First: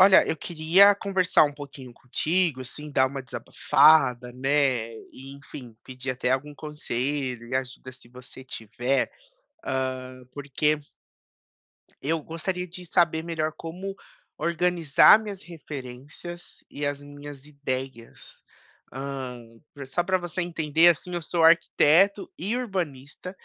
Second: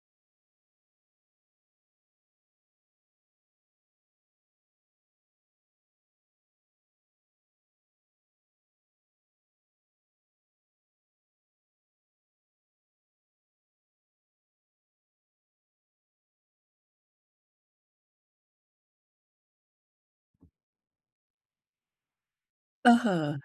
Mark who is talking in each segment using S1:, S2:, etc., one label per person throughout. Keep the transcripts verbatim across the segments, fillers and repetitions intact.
S1: Olha, eu queria conversar um pouquinho contigo, assim, dar uma desabafada, né? E, enfim, pedir até algum conselho e ajuda se você tiver, ah, porque eu gostaria de saber melhor como organizar minhas referências e as minhas ideias. Ah, pra- só para você entender, assim, eu sou arquiteto e urbanista.
S2: Aham.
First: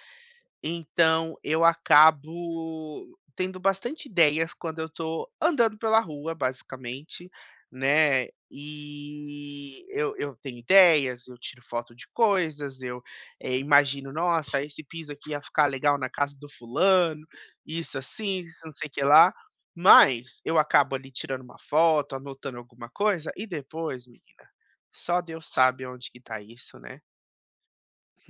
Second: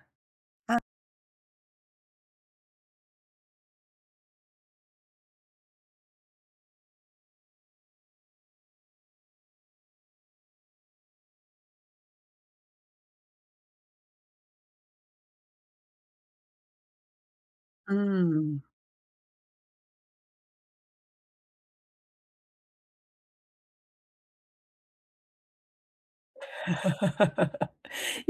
S2: Ah,
S1: Então, eu acabo tendo bastante ideias quando eu tô andando pela rua, basicamente, né, e eu eu tenho ideias, eu tiro foto de coisas, eu, eh, imagino: "Nossa, esse piso aqui ia ficar legal na casa do fulano", isso assim, isso
S2: hum.
S1: não sei o que lá. Mas eu acabo ali tirando uma foto, anotando alguma coisa e depois, menina, só Deus sabe onde que tá isso, né.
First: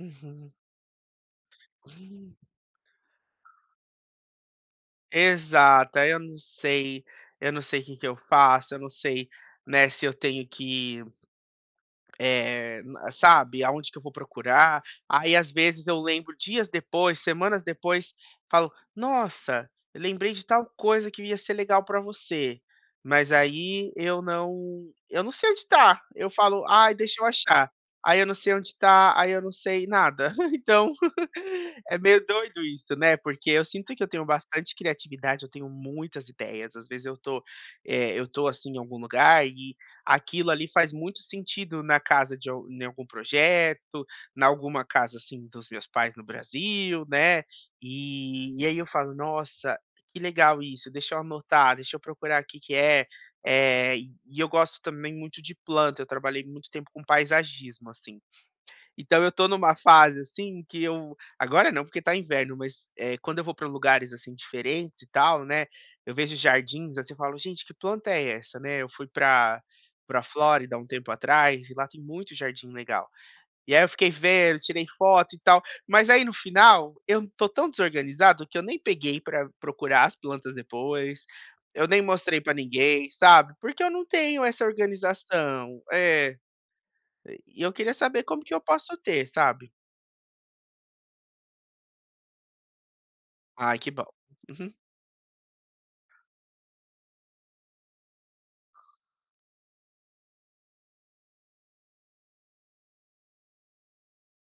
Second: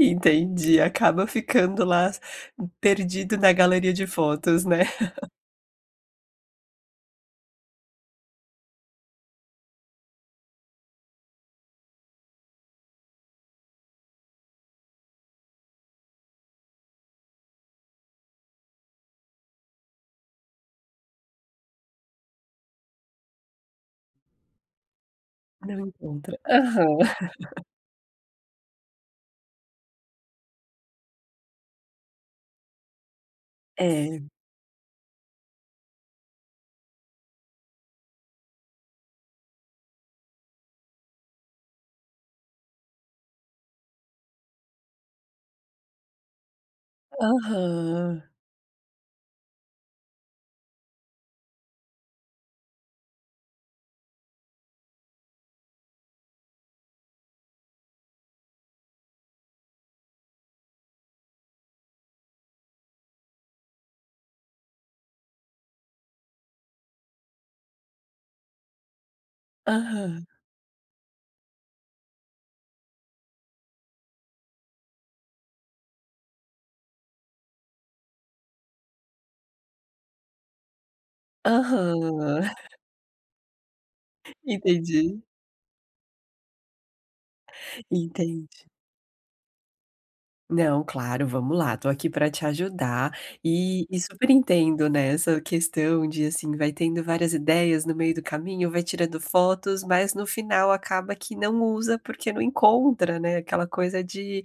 S1: Uhum.
S2: acaba ficando lá perdido na galeria de fotos, né.
S1: Exata. eu não sei eu não sei o que que eu faço, eu não sei, né, se eu tenho que eh, na sabe, aonde que eu vou procurar. Aí, às vezes, eu lembro dias depois, semanas depois, falo: "Nossa, eu lembrei de tal coisa que ia ser legal pra você", mas aí eu não eu não sei onde
S2: Não
S1: tá. Eu
S2: encontra.
S1: falo: "Ai,
S2: Aham.
S1: deixa eu achar". Aí eu não sei onde tá, aí eu não sei nada. Então, é meio doido isso, né, porque eu sinto que eu
S2: É.
S1: tenho bastante criatividade, eu tenho muitas ideias. Às vezes eu tô, eh, eu tô, assim, em algum lugar, aquilo ali faz muito sentido na casa de al em algum projeto, na alguma casa, assim, dos meus pais no Brasil, né.
S2: Aham.
S1: E e aí eu falo: "Nossa, que legal isso, deixa eu anotar, deixa eu procurar aqui que é". Eh, e e eu gosto também muito de planta, eu trabalhei muito tempo com paisagismo, assim, então eu tô numa fase, assim, que eu agora não, porque tá inverno, mas, eh, quando eu vou para lugares, assim, diferentes e tal, né, eu vejo jardins, assim, eu falo: "Gente, que planta é essa?", né. Eu fui para para
S2: Aham.
S1: Flórida um tempo atrás e lá tem muito jardim legal. E aí eu fiquei vendo, tirei foto e tal, mas aí no final eu tô tão desorganizado que eu nem peguei para procurar as plantas depois, eu nem mostrei
S2: Aham.
S1: para ninguém, sabe, porque eu não tenho essa
S2: Entendi,
S1: organização. É, e eu queria saber como
S2: entendi.
S1: que eu posso ter, sabe?
S2: Não, claro, vamos lá, tô aqui para te ajudar
S1: Ai,
S2: e
S1: que
S2: e
S1: bom.
S2: super
S1: Uhum.
S2: entendo, né, essa questão de, assim, vai tendo várias ideias no meio do caminho, vai tirando fotos, mas no final acaba que não usa porque não encontra, né, aquela coisa de:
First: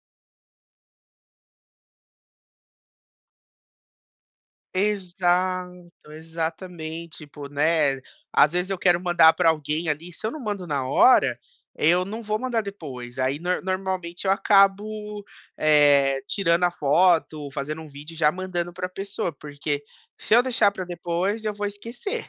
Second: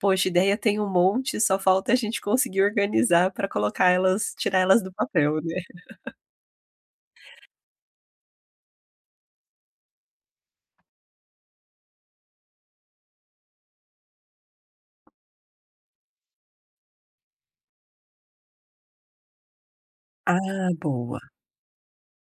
S2: "Poxa, ideia tem um monte, só falta a gente conseguir organizar para colocar elas tirar elas do papel", né.
S1: Exato, exatamente, tipo, né, às vezes eu quero mandar para alguém ali, se eu não mando na hora, eu não vou mandar depois, aí nor normalmente eu acabo, eh, tirando a foto, fazendo um vídeo e já mandando para a pessoa, porque se eu
S2: Ah,
S1: deixar para
S2: boa.
S1: depois eu vou esquecer.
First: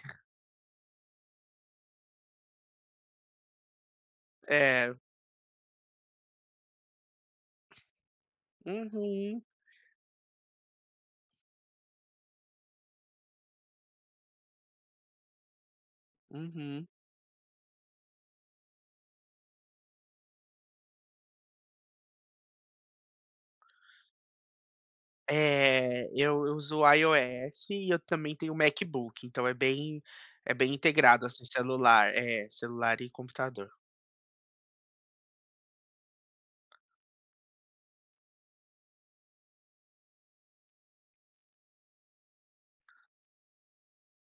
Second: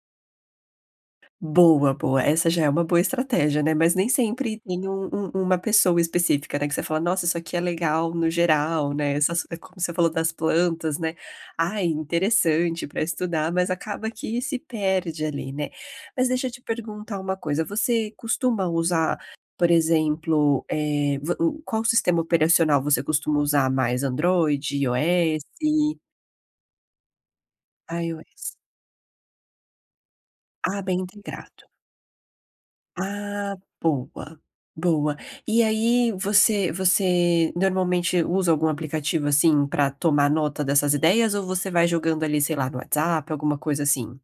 S2: Boa, boa. Essa já é uma boa estratégia, né, mas nem sempre tem
S1: É.
S2: um um uma pessoa específica, né, que você fala: "Nossa, isso aqui é legal no geral", né,
S1: Uhum,
S2: essas é como você falou das plantas, né, "Ai, interessante para estudar", mas acaba que se perde ali, né. Mas deixa eu te
S1: uhum.
S2: perguntar uma coisa, você costuma usar, por exemplo, eh, vo o qual sistema operacional você costuma usar mais? Android, iOS?
S1: É, eu eu uso o iOS e eu também tenho o
S2: iOS.
S1: MacBook, então é bem é bem
S2: Ah, bem
S1: integrado, assim,
S2: integrado.
S1: celular é, celular e
S2: Ah,
S1: computador.
S2: boa, boa. E aí você você normalmente usa algum aplicativo, assim, pra tomar nota dessas ideias ou você vai jogando ali, sei lá, no WhatsApp, alguma coisa assim?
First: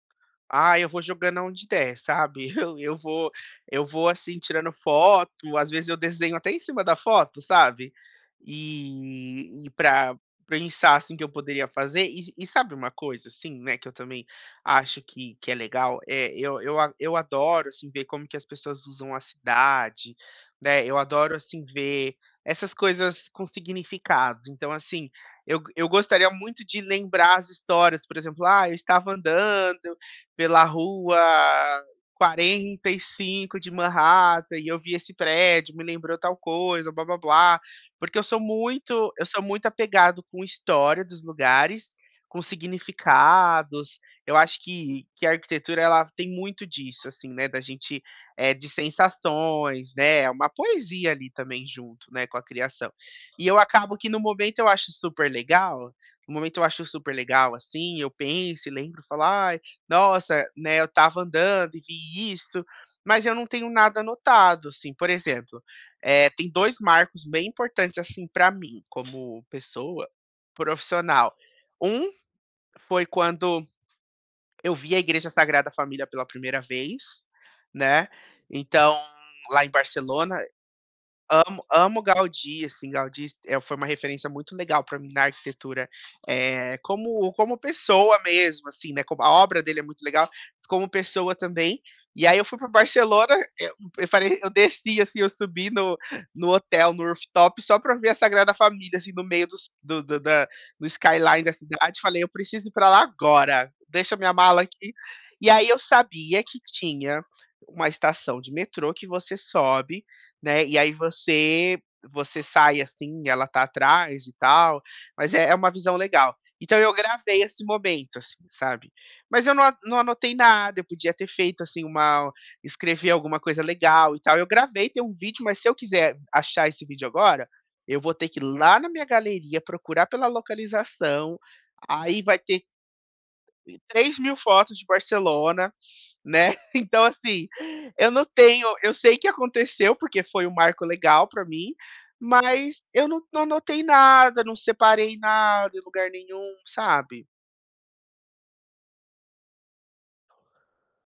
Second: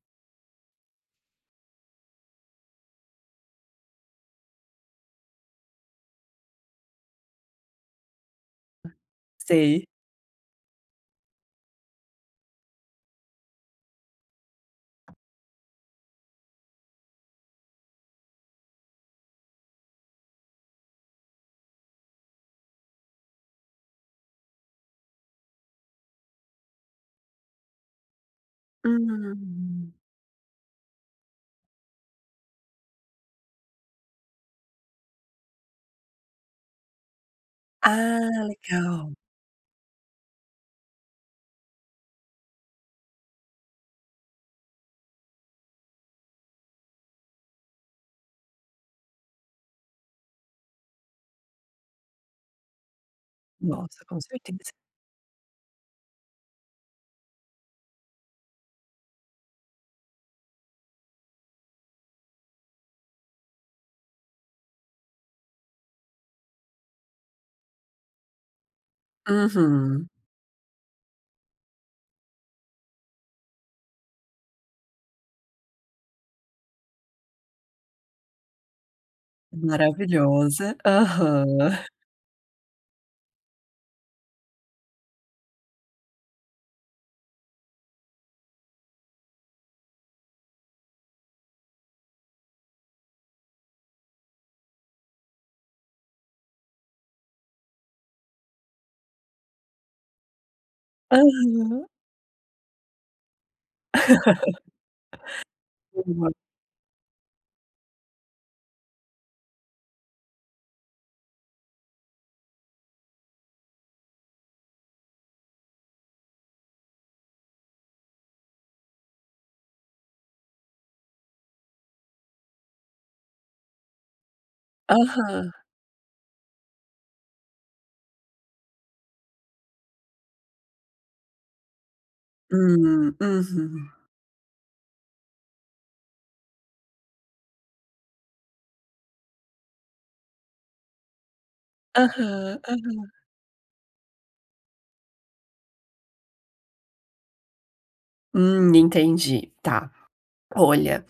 S1: Ah, eu vou jogando onde der, sabe. Eu eu vou eu vou, assim, tirando foto, às vezes eu desenho até em cima da foto, sabe. E e
S2: Sei.
S1: pra pensar, assim, que eu poderia fazer. E e sabe uma coisa, assim, né, que eu também acho que que é legal? É, eu eu a eu adoro, assim, ver como que as pessoas usam a cidade, né, eu adoro, assim, ver essas coisas com significados. Então, assim, eu eu gostaria muito de lembrar as histórias, por exemplo: "Ah, eu estava
S2: Hum.
S1: andando pela rua quarenta e cinco de Manhattan e eu vi esse prédio, me lembrou tal coisa, blá blá blá". Porque eu
S2: Ah,
S1: sou muito
S2: legal.
S1: eu sou muito apegado com história dos lugares, com significados. Eu acho que que a arquitetura ela tem muito disso, assim, né, da gente, é de sensações, né, é uma poesia ali também junto, né, com a criação. E eu acabo
S2: Nossa,
S1: que no
S2: com
S1: momento eu
S2: certeza.
S1: acho super legal, no momento eu acho super legal, assim, eu penso e lembro, falo: ah, nossa, né, eu estava andando e vi isso, mas eu não tenho nada anotado, assim, por exemplo, eh, tem dois marcos bem importantes, assim, pra mim, como pessoa
S2: Uhum.
S1: profissional. Um foi quando eu vi a Igreja Sagrada Família pela primeira vez, né, então lá em Barcelona,
S2: Maravilhosa.
S1: amo,
S2: Aham.
S1: amo Gaudí, assim, Gaudí é foi uma referência muito legal para mim na arquitetura, eh, como como pessoa mesmo, assim, né, como a obra dele é muito legal, mas como pessoa também. E aí eu fui para Barcelona, eu falei, eu desci, assim, eu subi no, no hotel, no rooftop, só pra ver a Sagrada Família, assim, no meio dos, do, do- da, do skyline da
S2: Aham.
S1: cidade. Falei, eu preciso ir pra lá agora, deixa minha mala aqui. E aí eu
S2: Boa.
S1: sabia que tinha uma estação de metrô que você sobe, né? E aí você você sai assim, ela tá atrás e tal, mas é, é uma visão legal. Então eu gravei esse momento, assim, sabe? Mas eu não, a- não anotei nada, eu podia ter feito assim uma escrever alguma coisa legal e tal. Eu gravei, tem um vídeo,
S2: Aham.
S1: mas se eu quiser achar esse vídeo agora, eu vou ter que ir lá na minha galeria procurar pela localização. Aí vai ter
S2: Hum, uhum.
S1: três mil fotos de Barcelona, né? Então, assim, eu não tenho. Eu sei que aconteceu, porque foi um marco legal para mim,
S2: Aham,
S1: mas eu
S2: aham.
S1: não, não anotei nada, não separei nada em lugar nenhum, sabe?
S2: Hum, entendi. Tá. Olha.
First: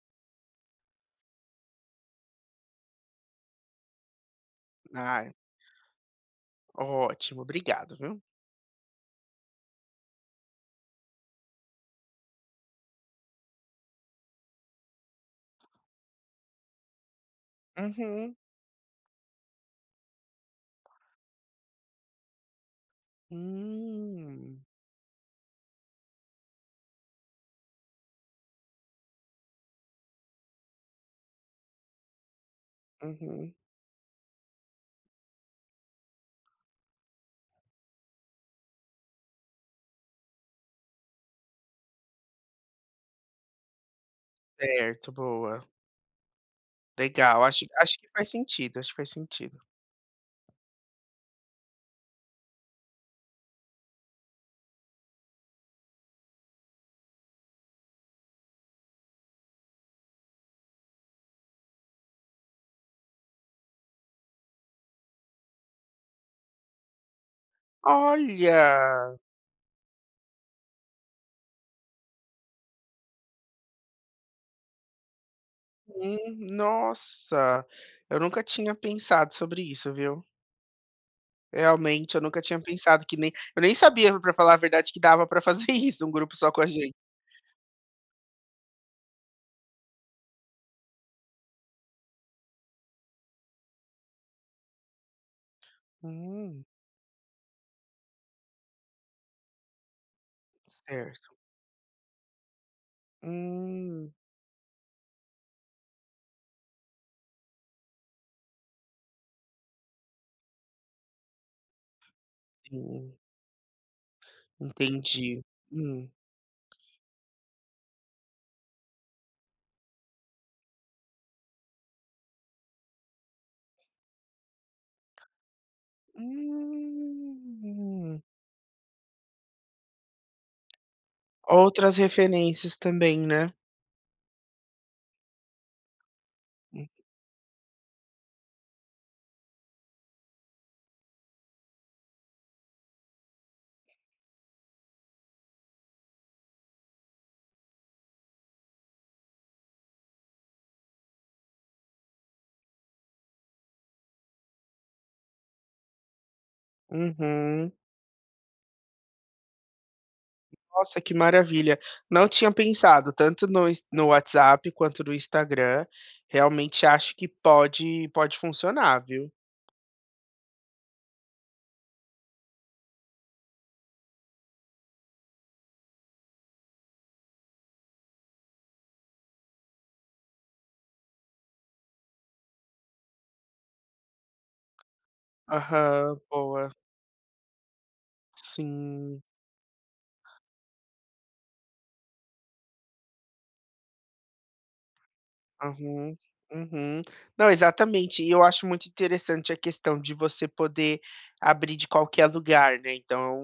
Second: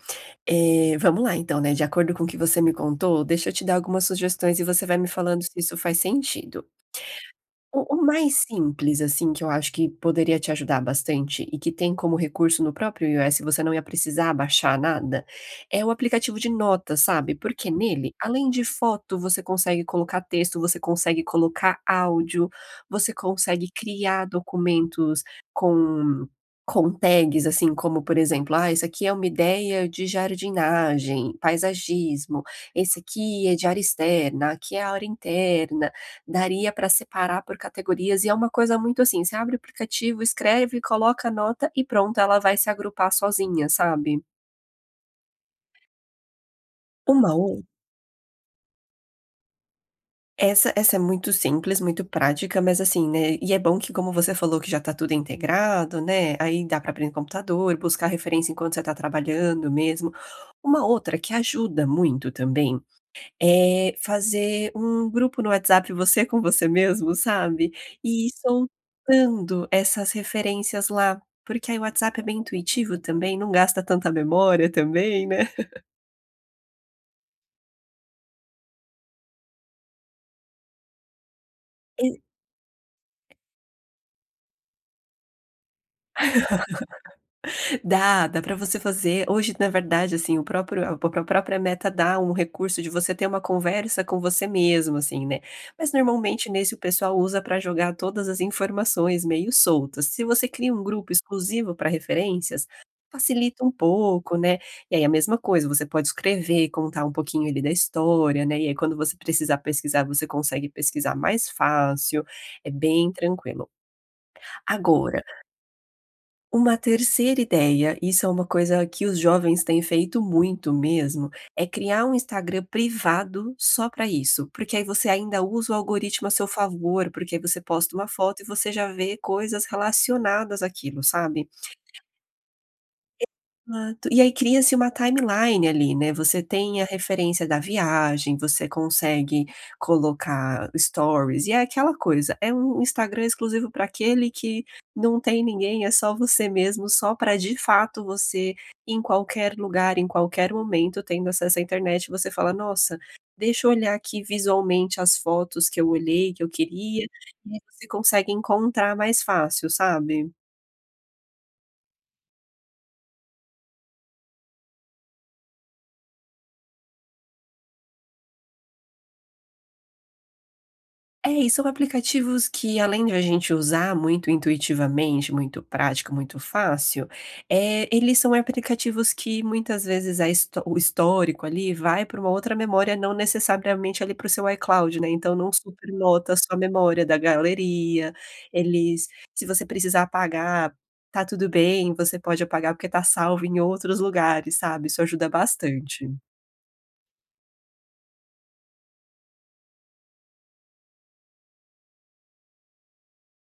S2: Eh, vamos lá então, né, de acordo com o que você me contou, deixa eu te dar algumas sugestões e você vai me
S1: Ai,
S2: falando se isso faz sentido.
S1: ótimo,
S2: O
S1: obrigado,
S2: o
S1: viu?
S2: mais simples, assim, que eu acho que poderia te ajudar bastante e que tem como recurso no próprio iOS, você não ia precisar baixar nada, é o aplicativo de notas, sabe, porque nele,
S1: Uhum.
S2: além de foto, você consegue colocar texto, você consegue colocar áudio, você consegue criar
S1: Hum,
S2: documentos com com tags, assim, como, por exemplo: "Ah, isso aqui é uma ideia de jardinagem, paisagismo. Esse aqui
S1: uhum.
S2: é de área externa, aqui é a área interna". Daria para separar por categorias e é uma coisa muito assim, você abre o aplicativo, escreve, coloca a nota e pronto, ela vai se agrupar sozinha, sabe.
S1: Certo, boa.
S2: Uma
S1: Legal,
S2: ou
S1: acho acho que faz sentido, acho que faz sentido.
S2: essa essa é muito simples, muito prática, mas assim, né, e é bom que como você falou que já está tudo integrado, né, aí dá para abrir no computador, buscar referência enquanto você está trabalhando mesmo. Uma outra que ajuda muito também, Eh, fazer um grupo no WhatsApp, você com você mesmo, sabe, e ir
S1: Olha!
S2: soltando essas referências lá, porque aí o WhatsApp é bem intuitivo também, não gasta tanta memória também, né.
S1: Hum, nossa, eu nunca tinha pensado sobre isso, viu. Realmente, eu nunca tinha pensado que nem eu nem sabia, pra falar a verdade, que dava pra fazer isso, um grupo só com a gente.
S2: Dá, dá para você fazer hoje, na verdade, assim, o próprio a pró própria Meta dá um recurso de você ter uma conversa com você mesmo, assim, né. Mas normalmente
S1: Hum,
S2: nesse o pessoal usa para jogar todas as informações meio soltas. Se você cria um grupo
S1: certo.
S2: exclusivo para referências, facilita um
S1: Hum,
S2: pouco, né. E aí a mesma coisa, você pode escrever contar um pouquinho ali da história, né, e aí quando você precisar pesquisar, você consegue pesquisar mais fácil, é bem
S1: sim,
S2: tranquilo. Agora
S1: entendi. Hum.
S2: uma terceira ideia, isso é uma coisa que os jovens têm feito muito mesmo, é criar um Instagram privado só para isso, porque aí você ainda usa o algoritmo a seu favor, porque aí você posta uma
S1: Hum.
S2: foto e você já vê coisas relacionadas àquilo, sabe?
S1: Outras referências também, né.
S2: Exato. E aí cria-se uma timeline ali, né, você tem a
S1: Hum,
S2: referência da viagem, você consegue colocar stories, e é aquela coisa, é um Instagram exclusivo para aquele que não tem ninguém, é só você mesmo, só para de fato você, em qualquer lugar, em qualquer momento, tendo acesso à internet, você fala: "Nossa, deixa eu olhar aqui visualmente as fotos que eu olhei, que eu queria", e aí
S1: uhum.
S2: você consegue encontrar mais fácil, sabe?
S1: Nossa, que maravilha. Não tinha pensado tanto no ins no WhatsApp quanto no Instagram. Realmente acho que pode pode funcionar, viu.
S2: É, e são aplicativos que além de a gente usar muito intuitivamente, muito prático, muito fácil, eh, eles são aplicativos que muitas vezes a histó o histórico ali vai para uma outra memória, não necessariamente ali para o seu iCloud, né, então não
S1: Aham,
S2: supernota a sua
S1: boa.
S2: memória da galeria, eles.
S1: Sim.
S2: Se você precisar apagar, tá tudo bem, você pode apagar porque tá salvo em outros lugares, sabe, isso ajuda bastante.
S1: Uhum, uhum. Não, exatamente. E eu acho muito interessante a questão de você poder abrir de qualquer lugar, né, então,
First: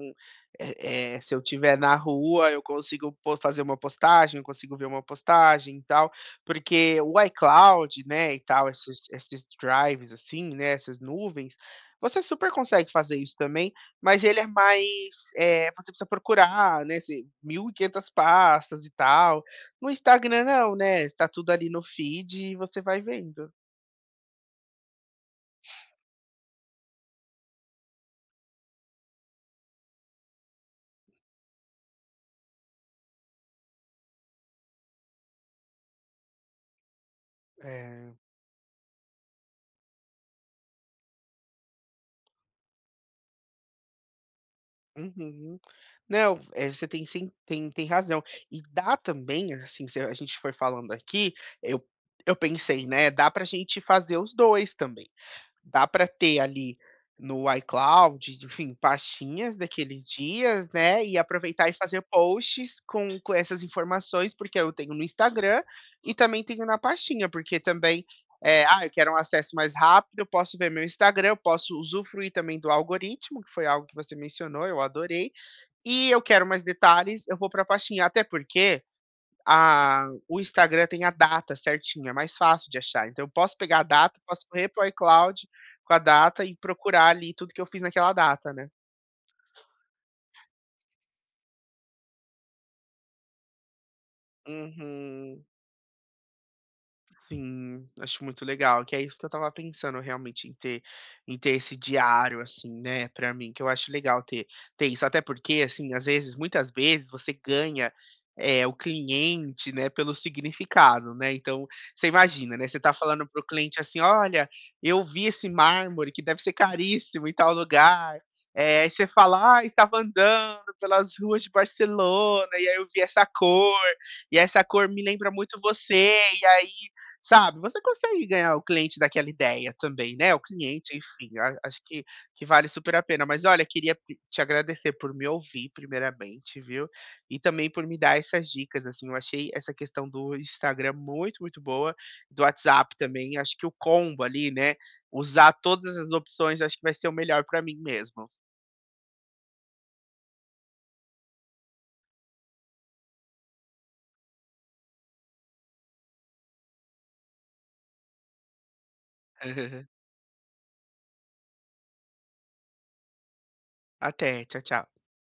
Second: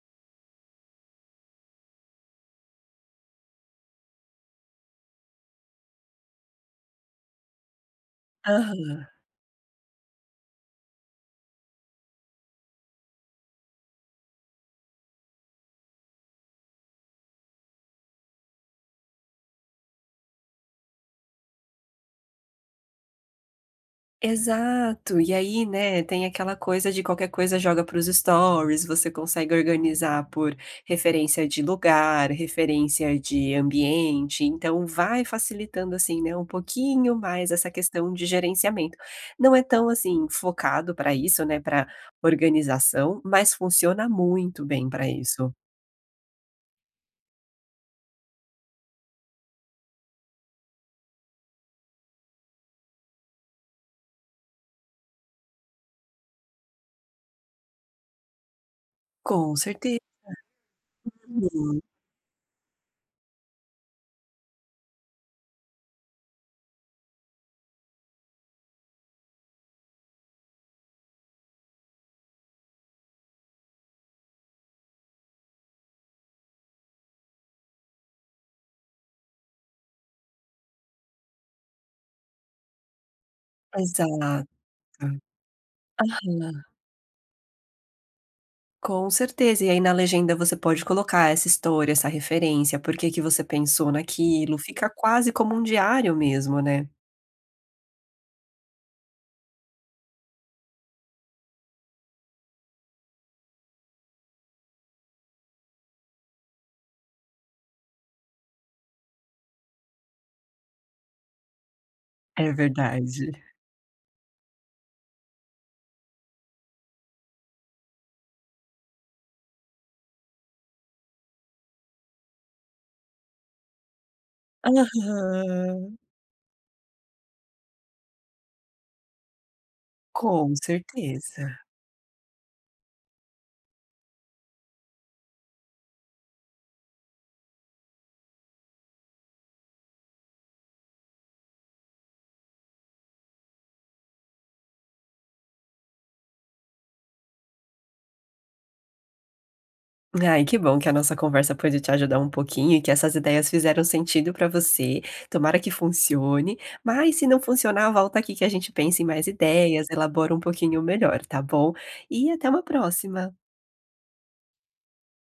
S1: eh eh, se eu tiver na rua, eu consigo po fazer uma postagem, eu consigo ver uma postagem e tal, porque o iCloud, né, e tal, esses
S2: Aham.
S1: esses drives, assim, né, essas nuvens, você super consegue fazer isso também, mas ele é mais, eh, você precisa procurar, né, se mil e quinhentas pastas e tal. No Instagram não, né, está tudo ali no feed e você vai vendo.
S2: Exato, e aí, né, tem aquela coisa de qualquer coisa joga para os stories, você consegue organizar por referência de lugar, referência de ambiente, então vai facilitando, assim, né, um pouquinho mais essa questão
S1: É,
S2: de gerenciamento. Não é tão, assim, focado para isso, né, para organização, mas funciona muito bem para isso.
S1: uhum. Não, eh, você tem sim, tem tem razão. E dá também, assim, se a gente for falando aqui, eu eu pensei, né, dá pra gente fazer os dois também. Dá para ter ali no iCloud, enfim,
S2: Com
S1: pastinhas
S2: certeza.
S1: daqueles dias, né, e aproveitar e fazer posts com com essas informações, porque eu tenho no Instagram e também tenho na pastinha, porque também, eh, ah, eu quero um acesso mais rápido, eu posso ver meu Instagram, eu posso usufruir também do algoritmo, que foi algo que você mencionou, eu adorei, e eu quero mais detalhes, eu vou para a pastinha, até porque a o Instagram tem a data certinho, é mais fácil de achar, então eu posso pegar a data, posso
S2: Exato.
S1: correr para o iCloud com a data e procurar ali tudo que eu fiz naquela data, né.
S2: Com certeza. E aí na legenda você pode colocar essa história, essa referência, por que que você pensou naquilo, fica quase
S1: Uhum.
S2: como um diário mesmo, né.
S1: Sim, acho muito legal, que é isso que eu estava pensando realmente em ter em ter esse diário, assim, né, pra mim, que eu acho legal ter ter isso. Até porque, assim, às vezes muitas vezes você ganha, é o cliente, né, pelo significado, né. Então, você
S2: É
S1: imagina, né, você está falando
S2: verdade.
S1: para o cliente assim: "Olha, eu vi esse mármore que deve ser caríssimo em tal lugar". É aí você fala: "Ai, estava andando pelas ruas de Barcelona e aí eu vi essa cor, e essa cor me lembra muito
S2: Aham.
S1: você, e aí sabe, você consegue ganhar o cliente daquela ideia também, né, o
S2: Com
S1: cliente, enfim, a
S2: certeza.
S1: acho que que vale super a pena". Mas olha, queria p te agradecer por me ouvir primeiramente, viu, e também por me dar essas dicas, assim, eu achei essa questão do Instagram muito, muito boa, do WhatsApp também, acho que o combo ali, né, usar todas as opções, acho que vai ser o melhor para mim mesmo.
S2: Ai, que bom que a nossa conversa pôde te ajudar um pouquinho e que essas ideias fizeram sentido para você. Tomara que funcione, mas se não funcionar, volta aqui que a gente pensa em mais ideias, elabora um pouquinho melhor, tá bom? E até uma próxima.
S1: Até, tchau, tchau.